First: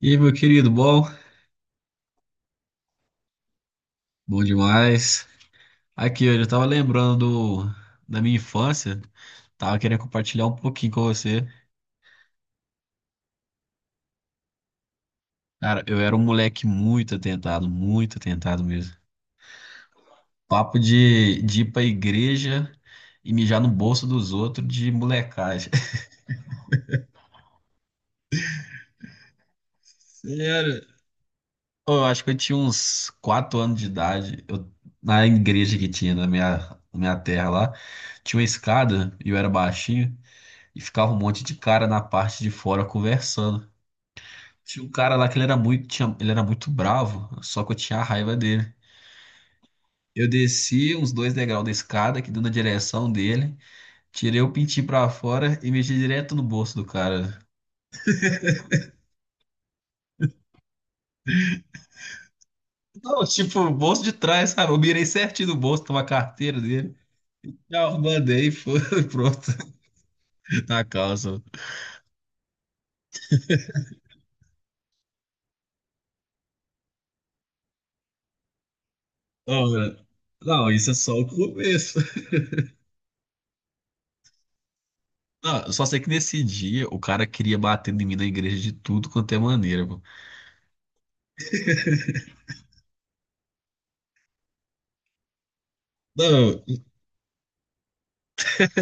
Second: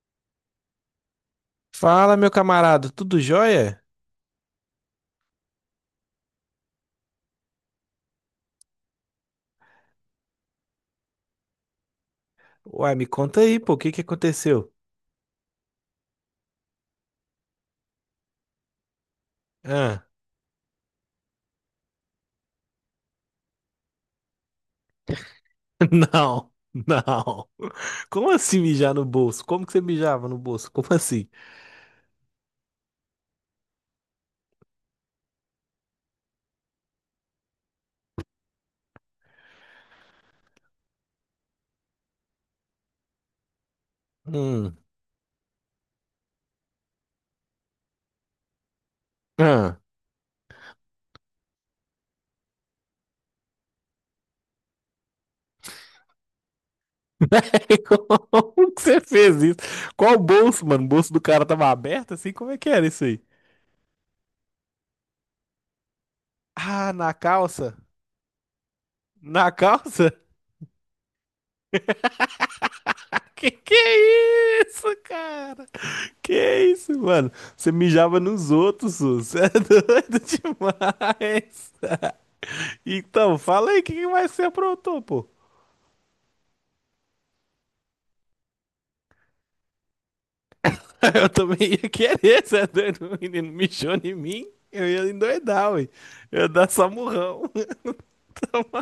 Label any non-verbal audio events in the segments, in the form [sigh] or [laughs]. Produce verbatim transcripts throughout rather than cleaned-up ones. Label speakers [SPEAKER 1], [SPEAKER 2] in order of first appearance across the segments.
[SPEAKER 1] E aí, meu querido, bom?
[SPEAKER 2] Fala, meu camarada, tudo jóia?
[SPEAKER 1] Bom demais. Aqui, eu já tava lembrando do- da minha infância, tava querendo compartilhar um pouquinho com você.
[SPEAKER 2] Uai, me conta aí, pô, o que que aconteceu?
[SPEAKER 1] Cara, eu era um moleque muito atentado, muito atentado mesmo.
[SPEAKER 2] Ah,
[SPEAKER 1] Papo de, de ir pra igreja e mijar no bolso dos outros de molecagem.
[SPEAKER 2] [laughs]
[SPEAKER 1] [laughs]
[SPEAKER 2] não, não. Como assim mijar no bolso? Como que você mijava no bolso?
[SPEAKER 1] Sério?
[SPEAKER 2] Como assim?
[SPEAKER 1] Ô, eu acho que eu tinha uns quatro anos de idade, eu- na igreja que tinha na minha, na minha terra lá, tinha uma escada e eu era baixinho. E ficava um monte de cara na parte de fora conversando.
[SPEAKER 2] Hum,
[SPEAKER 1] Tinha um cara lá que ele era muito, tinha- ele era muito bravo, só que eu tinha a raiva dele.
[SPEAKER 2] ah.
[SPEAKER 1] Eu desci uns dois degraus da escada, que deu na direção dele, tirei o pintinho pra fora e mexi direto no bolso do cara.
[SPEAKER 2] [laughs] Como que você fez isso? Qual bolso, mano? O bolso do cara tava aberto assim? Como é que era isso aí?
[SPEAKER 1] Não, tipo, o bolso de trás, sabe? Eu mirei certinho no bolso, tava a carteira
[SPEAKER 2] Ah,
[SPEAKER 1] dele.
[SPEAKER 2] na calça?
[SPEAKER 1] Já mandei, e foi, [laughs] pronto,
[SPEAKER 2] Na calça? [laughs]
[SPEAKER 1] na calça.
[SPEAKER 2] Que que é isso, cara? Que isso, mano? Você mijava nos outros, Su. Você é
[SPEAKER 1] Não, mano,
[SPEAKER 2] doido [laughs]
[SPEAKER 1] não, isso é só o
[SPEAKER 2] demais.
[SPEAKER 1] começo.
[SPEAKER 2] Então, fala aí o que que mais você aprontou, pô.
[SPEAKER 1] Não, eu só sei que nesse dia o cara queria bater em mim na igreja de tudo quanto é maneira, pô.
[SPEAKER 2] [laughs] Eu também ia querer, você é doido? O menino mijou em mim, eu ia endoidar, ué. Eu ia
[SPEAKER 1] Não,
[SPEAKER 2] dar samurrão. [laughs]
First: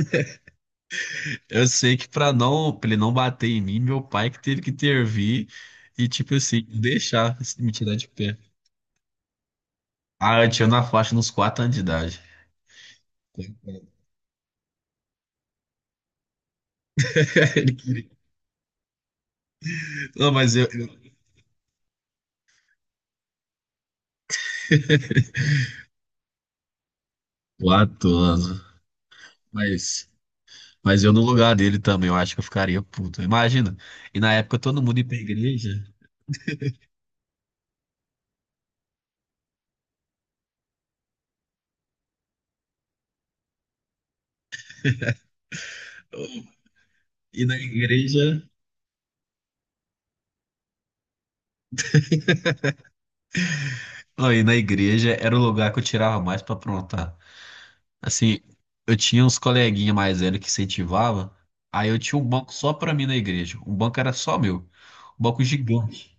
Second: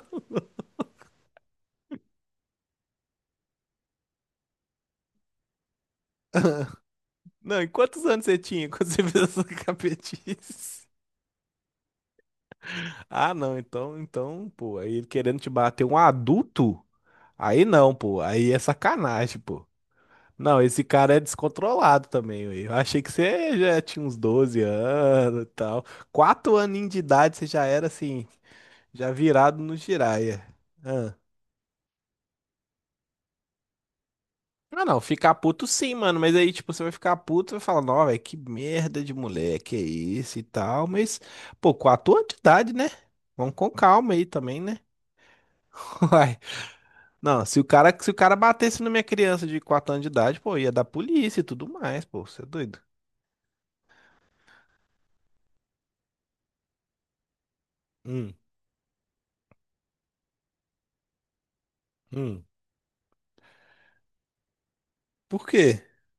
[SPEAKER 1] eu sei que pra não, pra ele não bater em mim, meu pai que teve que intervir e, tipo assim, deixar
[SPEAKER 2] Não, e
[SPEAKER 1] me tirar
[SPEAKER 2] quantos
[SPEAKER 1] de
[SPEAKER 2] anos
[SPEAKER 1] pé.
[SPEAKER 2] você tinha quando você fez essa
[SPEAKER 1] Ah, eu tinha na
[SPEAKER 2] capetice?
[SPEAKER 1] faixa nos quatro anos de idade.
[SPEAKER 2] Ah, não, então,
[SPEAKER 1] [laughs]
[SPEAKER 2] então, pô, aí ele querendo te bater um adulto? Aí
[SPEAKER 1] Ele
[SPEAKER 2] não,
[SPEAKER 1] queria-
[SPEAKER 2] pô, aí é sacanagem, pô.
[SPEAKER 1] Não, mas
[SPEAKER 2] Não,
[SPEAKER 1] eu,
[SPEAKER 2] esse
[SPEAKER 1] eu-
[SPEAKER 2] cara é descontrolado também, ué. Eu achei que você já tinha uns doze
[SPEAKER 1] [laughs]
[SPEAKER 2] anos e tal. Quatro aninhos de idade você já era
[SPEAKER 1] Quatro
[SPEAKER 2] assim,
[SPEAKER 1] anos.
[SPEAKER 2] já virado no
[SPEAKER 1] Mas,
[SPEAKER 2] Jiraya.
[SPEAKER 1] mas eu
[SPEAKER 2] Ah.
[SPEAKER 1] no lugar dele também, eu acho que eu ficaria puto. Imagina. E na época todo
[SPEAKER 2] Ah,
[SPEAKER 1] mundo
[SPEAKER 2] não,
[SPEAKER 1] ia pra
[SPEAKER 2] ficar puto
[SPEAKER 1] igreja.
[SPEAKER 2] sim, mano. Mas aí, tipo, você vai ficar puto e vai falar, não, velho, que merda de moleque é isso e tal. Mas, pô, com a tua idade, né? Vamos com calma aí também, né? [laughs] Uai.
[SPEAKER 1] E
[SPEAKER 2] Não,
[SPEAKER 1] na
[SPEAKER 2] se o cara, se o cara
[SPEAKER 1] igreja.
[SPEAKER 2] batesse na minha criança de quatro anos de idade, pô, ia dar polícia e tudo mais, pô, você é doido.
[SPEAKER 1] Não, e na igreja era o lugar que eu tirava mais pra aprontar.
[SPEAKER 2] Hum,
[SPEAKER 1] Assim, eu tinha uns coleguinhas mais velhos que incentivava, aí eu tinha um
[SPEAKER 2] hum.
[SPEAKER 1] banco só pra mim na igreja. Um banco era só meu. Um banco
[SPEAKER 2] Por quê?
[SPEAKER 1] gigante.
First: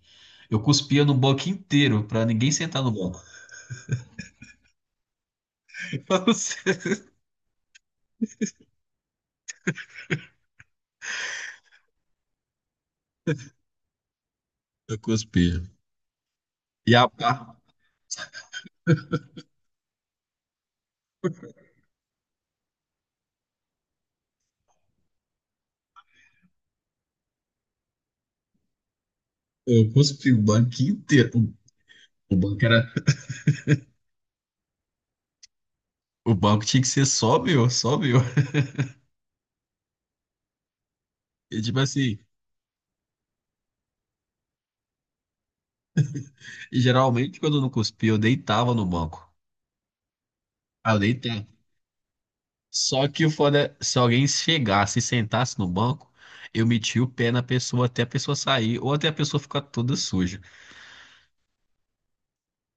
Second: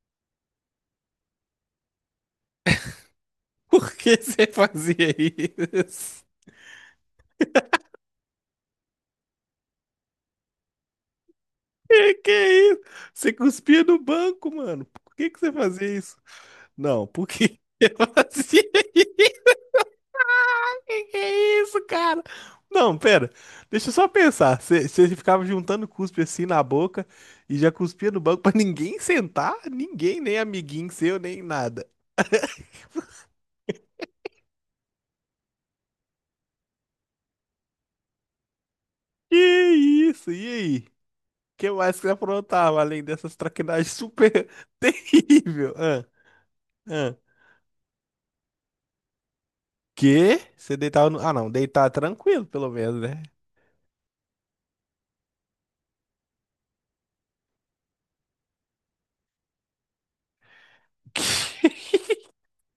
[SPEAKER 1] Eu cuspia no banco inteiro pra ninguém sentar no banco.
[SPEAKER 2] [laughs] Por que você [laughs] fazia
[SPEAKER 1] [laughs] Pra
[SPEAKER 2] isso?
[SPEAKER 1] não ser-
[SPEAKER 2] Que que é isso? Você cuspia no banco, mano.
[SPEAKER 1] Eu
[SPEAKER 2] Por que que você
[SPEAKER 1] cuspia.
[SPEAKER 2] fazia isso?
[SPEAKER 1] E a
[SPEAKER 2] Não, por
[SPEAKER 1] pá,
[SPEAKER 2] que [laughs] eu fazia isso? [laughs] Que que é isso, cara? Não, pera. Deixa eu só pensar. Você ficava juntando cuspe assim na boca e já cuspia no banco pra ninguém sentar?
[SPEAKER 1] eu
[SPEAKER 2] Ninguém,
[SPEAKER 1] cuspi
[SPEAKER 2] nem
[SPEAKER 1] o banco
[SPEAKER 2] amiguinho seu,
[SPEAKER 1] inteiro.
[SPEAKER 2] nem
[SPEAKER 1] O
[SPEAKER 2] nada.
[SPEAKER 1] o banco era. O banco tinha que ser só meu, só meu.
[SPEAKER 2] Que isso? E aí? O
[SPEAKER 1] E
[SPEAKER 2] que
[SPEAKER 1] tipo
[SPEAKER 2] mais que você
[SPEAKER 1] assim,
[SPEAKER 2] aprontava além dessas traquinagens super [laughs] terrível? Ah,
[SPEAKER 1] e
[SPEAKER 2] ah.
[SPEAKER 1] geralmente quando eu não cuspia, eu deitava no banco.
[SPEAKER 2] Que? Você
[SPEAKER 1] Ah, eu
[SPEAKER 2] deitava no... Ah,
[SPEAKER 1] deitava.
[SPEAKER 2] não. Deitar tranquilo, pelo menos,
[SPEAKER 1] Só
[SPEAKER 2] né?
[SPEAKER 1] que o foda, é, se alguém chegasse e sentasse no banco, eu metia o pé na pessoa até a pessoa sair ou até a pessoa ficar toda suja.
[SPEAKER 2] [laughs]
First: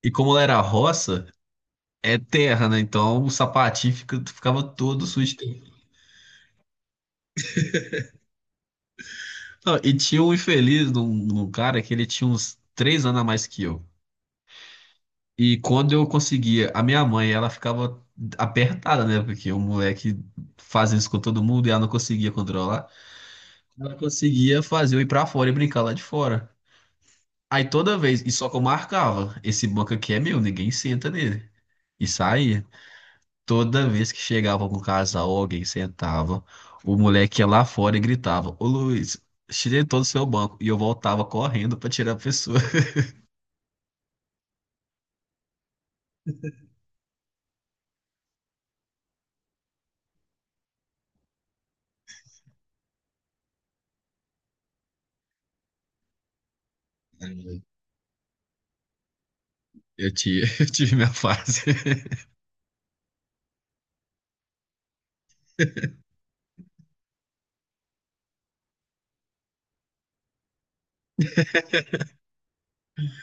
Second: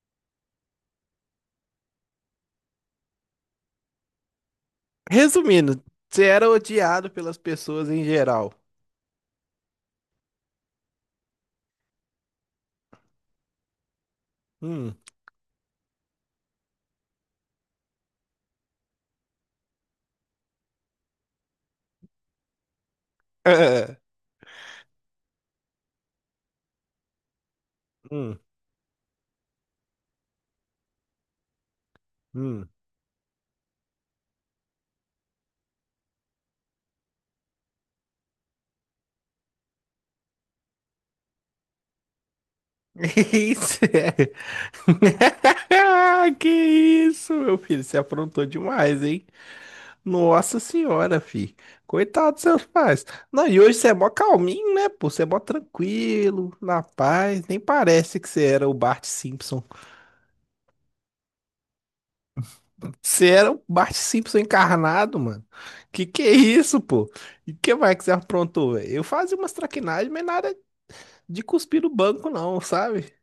[SPEAKER 1] E como ela era roça, é terra, né? Então o sapatinho fica- ficava todo sujo.
[SPEAKER 2] Resumindo, você era odiado pelas pessoas em geral.
[SPEAKER 1] Não, e tinha um infeliz num, num cara que ele tinha uns três anos a mais que eu.
[SPEAKER 2] Hum.
[SPEAKER 1] E quando eu conseguia, a minha mãe, ela ficava apertada, né? Porque o moleque faz isso com todo mundo e ela não conseguia controlar. Ela
[SPEAKER 2] Ah,
[SPEAKER 1] conseguia fazer eu ir pra fora e brincar lá de fora. Aí toda vez, e
[SPEAKER 2] hum,
[SPEAKER 1] só que eu marcava, esse banco aqui é meu, ninguém senta nele. E saía.
[SPEAKER 2] hum.
[SPEAKER 1] Toda vez que chegava algum casal, alguém sentava, o moleque ia lá fora e gritava: Ô Luiz, tirei todo o seu banco. E eu voltava correndo pra tirar a pessoa.
[SPEAKER 2] [laughs] Isso é. [laughs] Ah, que isso, meu filho? Você aprontou demais, hein? Nossa senhora, filho. Coitado dos seus pais. Não, e hoje você é mó calminho, né, pô? Você é mó tranquilo, na paz. Nem
[SPEAKER 1] [laughs]
[SPEAKER 2] parece que você era o Bart Simpson.
[SPEAKER 1] Eu tive, [laughs] eu tive minha fase. [laughs]
[SPEAKER 2] [laughs] Você era o Bart Simpson encarnado, mano. Que que é isso, pô? E que mais que você aprontou, velho? Eu fazia umas traquinagens, mas nada de cuspir no banco, não, sabe?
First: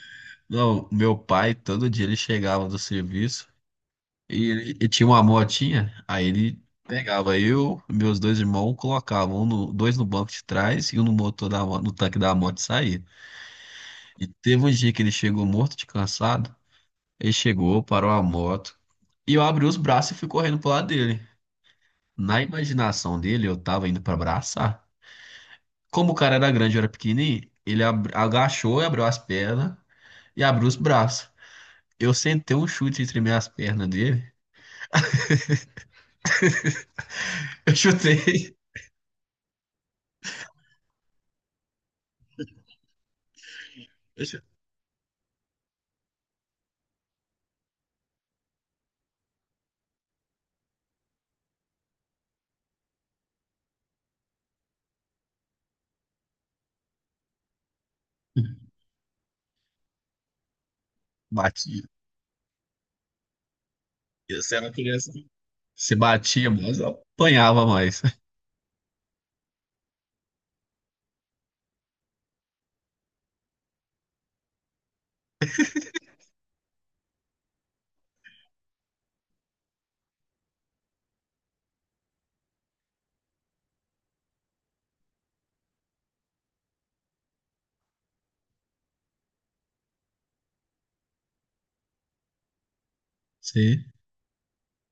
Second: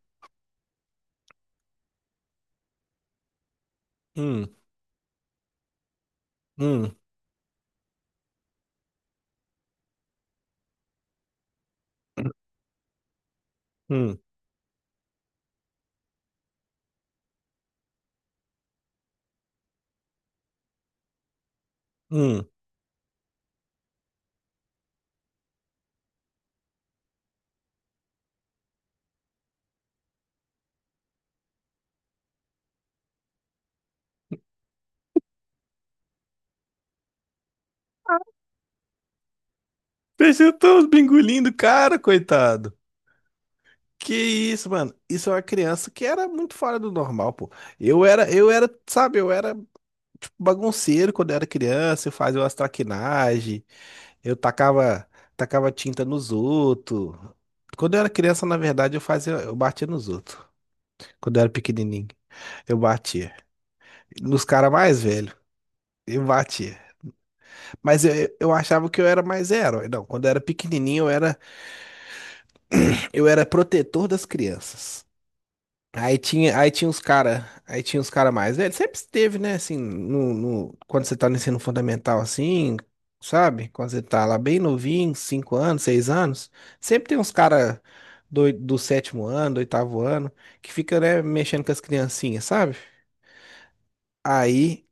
[SPEAKER 1] Não, meu pai, todo dia ele chegava do serviço
[SPEAKER 2] Hum,
[SPEAKER 1] e ele, e tinha uma motinha, aí ele
[SPEAKER 2] hum,
[SPEAKER 1] pegava eu, meus dois irmãos, colocavam um no- dois no banco de trás e um no motor da, mo- no tanque da moto e saía.
[SPEAKER 2] hum,
[SPEAKER 1] E teve um dia que ele chegou morto de cansado. Ele chegou, parou a moto. E eu abri os braços e fui correndo pro lado dele. Na
[SPEAKER 2] hum.
[SPEAKER 1] imaginação dele, eu tava indo pra abraçar. Como o cara era grande e eu era pequenininho, ele ab- agachou e abriu as pernas e abriu os braços. Eu sentei um chute entre minhas pernas dele. [laughs] Eu chutei.
[SPEAKER 2] Peixinho tão bingulindo, cara, coitado. Que
[SPEAKER 1] Eu chu-
[SPEAKER 2] isso, mano? Isso é uma criança que era muito fora do normal, pô. Eu era, eu era, sabe, eu era tipo, bagunceiro quando eu era criança, eu fazia umas traquinagens, eu tacava, tacava tinta nos outros. Quando eu era criança, na verdade, eu fazia, eu batia nos outros. Quando eu era
[SPEAKER 1] Batia.
[SPEAKER 2] pequenininho, eu batia.
[SPEAKER 1] E
[SPEAKER 2] Nos
[SPEAKER 1] você era
[SPEAKER 2] caras mais
[SPEAKER 1] criança.
[SPEAKER 2] velhos,
[SPEAKER 1] Você
[SPEAKER 2] eu
[SPEAKER 1] batia mais,
[SPEAKER 2] batia.
[SPEAKER 1] eu apanhava mais.
[SPEAKER 2] Mas eu, eu achava que eu era mais herói. Não, quando eu era pequenininho, eu era, eu era protetor das crianças. Aí tinha, aí tinha os cara, aí tinha os cara mais velhos. Sempre esteve, né? Assim, no, no- quando você tá no ensino fundamental, assim, sabe? Quando você tá lá bem novinho, cinco anos, seis anos, sempre tem uns cara do, do sétimo ano, do oitavo ano, que fica, né, mexendo com as criancinhas, sabe?
[SPEAKER 1] Sim.
[SPEAKER 2] Aí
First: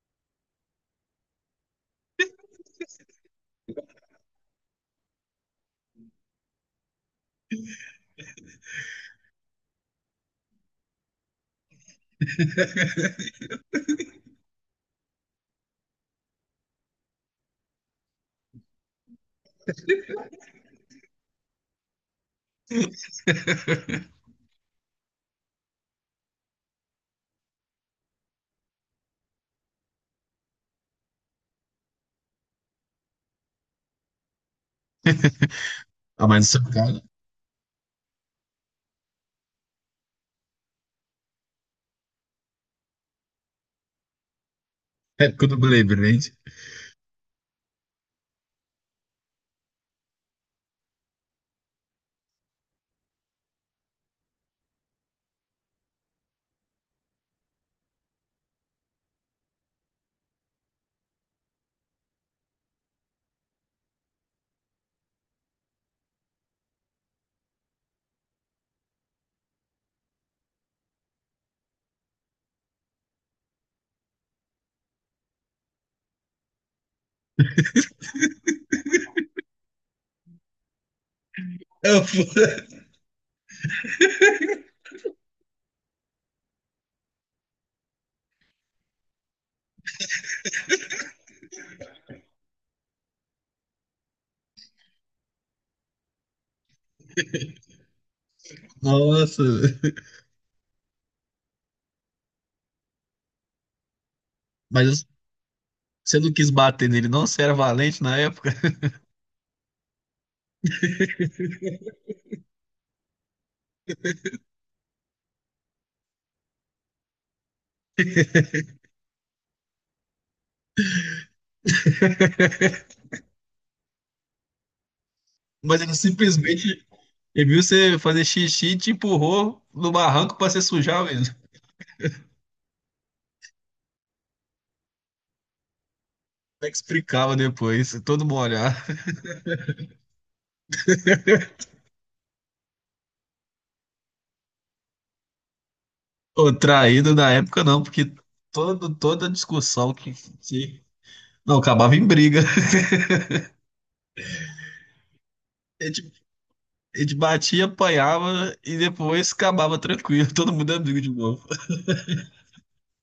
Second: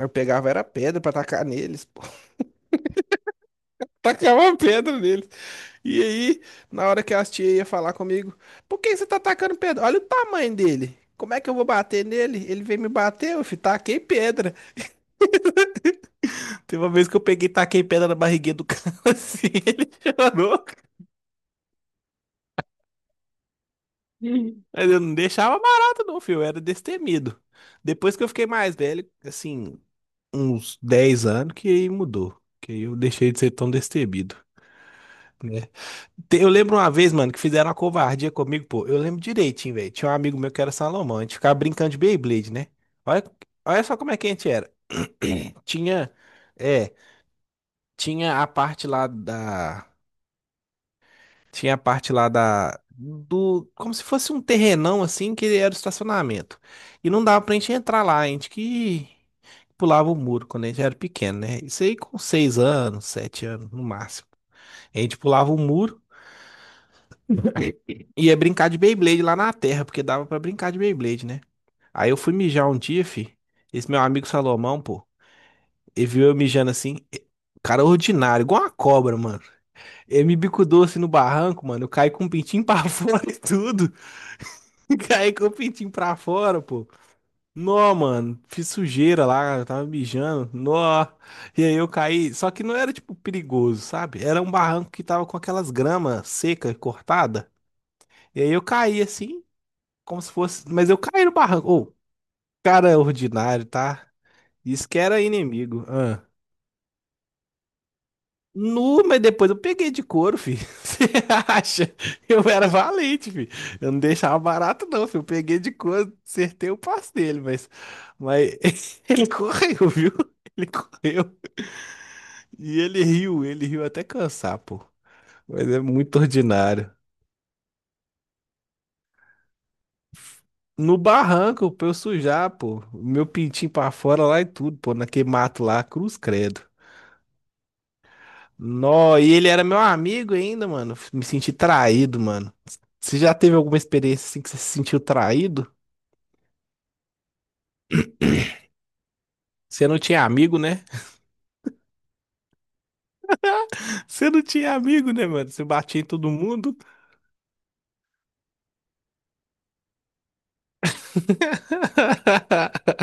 [SPEAKER 2] eu pegava era pedra pra tacar neles, pô. [laughs] Tacava pedra neles. E aí, na hora que as tias iam falar comigo, por que você tá atacando pedra? Olha o tamanho dele. Como é que eu vou bater nele? Ele veio me bater, eu fi, taquei pedra. Teve uma vez que eu peguei e taquei pedra na barriguinha do cara, [laughs] assim, ele chorou.
[SPEAKER 1] [laughs]
[SPEAKER 2] Mas eu não deixava barato não, filho, eu era destemido. Depois que eu fiquei mais velho, assim, uns dez anos, que aí mudou. Que aí eu deixei de ser tão destemido, né?
[SPEAKER 1] Ah, mas
[SPEAKER 2] Te- Eu
[SPEAKER 1] no seu
[SPEAKER 2] lembro uma
[SPEAKER 1] caso,
[SPEAKER 2] vez, mano, que fizeram uma covardia comigo, pô. Eu lembro direitinho, velho. Tinha um amigo meu que era Salomão. A gente ficava brincando de Beyblade, né? Olha, olha só como é que a gente era.
[SPEAKER 1] é época do
[SPEAKER 2] [clears throat]
[SPEAKER 1] Blade,
[SPEAKER 2] Tinha. É. Tinha a parte lá da. Tinha a parte lá da. Do. Como se fosse um terrenão, assim, que era o estacionamento. E não dava pra gente entrar lá. A gente que pulava o muro quando a gente era pequeno, né? Isso aí com seis anos, sete anos, no máximo. A gente pulava o muro. Ia brincar de Beyblade lá na terra, porque dava pra brincar de Beyblade, né? Aí eu fui mijar um dia, fi. Esse meu amigo Salomão, pô, ele viu eu mijando assim. e- Cara ordinário, igual uma cobra, mano. Ele me bicudou assim no barranco, mano. Eu
[SPEAKER 1] né?
[SPEAKER 2] caí com o pintinho pra [laughs] fora e tudo. [laughs] Caí com o pintinho pra fora, pô. Nó, mano. Fiz sujeira lá, eu tava mijando. Nó. E aí eu caí. Só que não era, tipo, perigoso, sabe? Era um barranco que tava com aquelas gramas secas, cortadas. E aí eu caí
[SPEAKER 1] Nossa,
[SPEAKER 2] assim. Como se fosse. Mas eu caí no barranco. Ô, cara ordinário, tá? Isso que
[SPEAKER 1] mas
[SPEAKER 2] era inimigo.
[SPEAKER 1] você
[SPEAKER 2] Ah.
[SPEAKER 1] não quis bater nele, não? Você era valente na época.
[SPEAKER 2] Nu, mas depois eu peguei de couro, filho. [laughs] Você
[SPEAKER 1] [laughs]
[SPEAKER 2] acha? Eu era valente, filho. Eu não deixava barato, não, filho. Eu peguei de couro, acertei o passo dele, mas. Mas [laughs] ele correu, viu? Ele correu. E ele riu, ele riu até cansar, pô. Mas é
[SPEAKER 1] Mas ele
[SPEAKER 2] muito
[SPEAKER 1] simplesmente
[SPEAKER 2] ordinário.
[SPEAKER 1] ele viu você fazer xixi e te empurrou no barranco pra você
[SPEAKER 2] No
[SPEAKER 1] sujar mesmo. Como
[SPEAKER 2] barranco, pra eu sujar, pô. Meu pintinho pra fora lá e tudo, pô. Naquele mato lá, cruz credo.
[SPEAKER 1] é que explicava depois? Todo molhado.
[SPEAKER 2] Nó, e ele era meu amigo ainda, mano. Me senti traído, mano. Você já teve alguma experiência assim que você se sentiu traído?
[SPEAKER 1] Ou [laughs] traído na época, não, porque todo, toda
[SPEAKER 2] Você
[SPEAKER 1] discussão
[SPEAKER 2] não
[SPEAKER 1] que,
[SPEAKER 2] tinha amigo,
[SPEAKER 1] que-
[SPEAKER 2] né?
[SPEAKER 1] Não, acabava em briga.
[SPEAKER 2] [laughs] Você não tinha amigo, né, mano? Você
[SPEAKER 1] A gente,
[SPEAKER 2] batia em todo mundo.
[SPEAKER 1] a gente batia, apanhava e depois acabava tranquilo. [laughs] Todo mundo é amigo de novo.
[SPEAKER 2] [laughs]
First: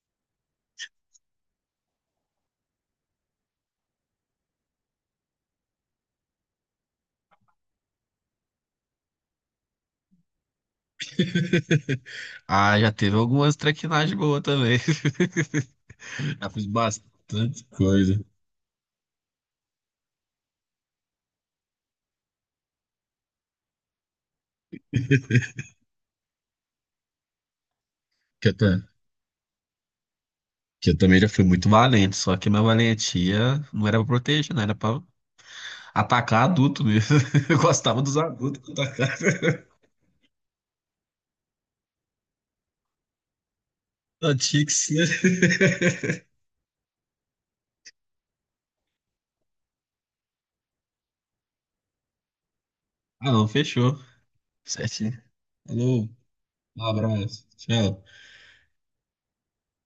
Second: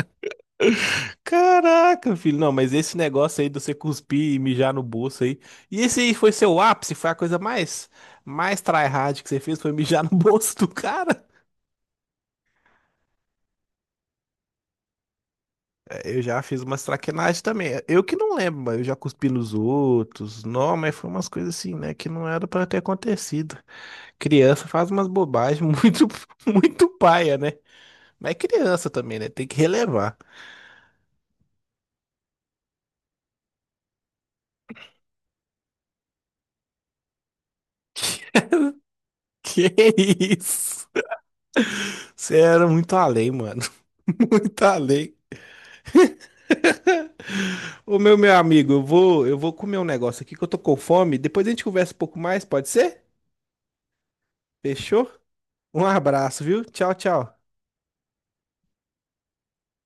[SPEAKER 2] Caraca, filho. Não, mas esse negócio aí de você cuspir e mijar no bolso aí. E esse aí foi seu ápice? Foi a coisa mais, mais tryhard que você fez? Foi mijar no [laughs] bolso do cara?
[SPEAKER 1] Ah, já teve algumas traquinagens boas também.
[SPEAKER 2] Eu
[SPEAKER 1] [laughs]
[SPEAKER 2] já
[SPEAKER 1] Já
[SPEAKER 2] fiz
[SPEAKER 1] fiz
[SPEAKER 2] umas traquinagens
[SPEAKER 1] bastante
[SPEAKER 2] também. Eu que
[SPEAKER 1] coisa.
[SPEAKER 2] não lembro, mas eu já cuspi nos outros. Não, mas foi umas coisas assim, né? Que não era pra ter acontecido. Criança faz umas bobagens [laughs] muito, muito paia, né? Mas é
[SPEAKER 1] Que eu, ta-
[SPEAKER 2] criança também, né? Tem que relevar.
[SPEAKER 1] que eu também já fui muito valente, só que minha valentia não era pra proteger, não era pra atacar adulto mesmo. [laughs] Eu gostava dos
[SPEAKER 2] [laughs]
[SPEAKER 1] adultos que atacavam.
[SPEAKER 2] Que isso? Você era muito além, mano. [laughs]
[SPEAKER 1] Não
[SPEAKER 2] Muito
[SPEAKER 1] tinha que ser.
[SPEAKER 2] além.
[SPEAKER 1] [laughs]
[SPEAKER 2] Ô, meu, meu amigo, eu vou, eu vou comer um negócio aqui que eu tô com fome. Depois a gente conversa um pouco mais, pode ser?
[SPEAKER 1] Ah, não, fechou.
[SPEAKER 2] Fechou?
[SPEAKER 1] Certinho.
[SPEAKER 2] Um
[SPEAKER 1] Falou,
[SPEAKER 2] abraço, viu?
[SPEAKER 1] um
[SPEAKER 2] Tchau, tchau.
[SPEAKER 1] abraço. Tchau.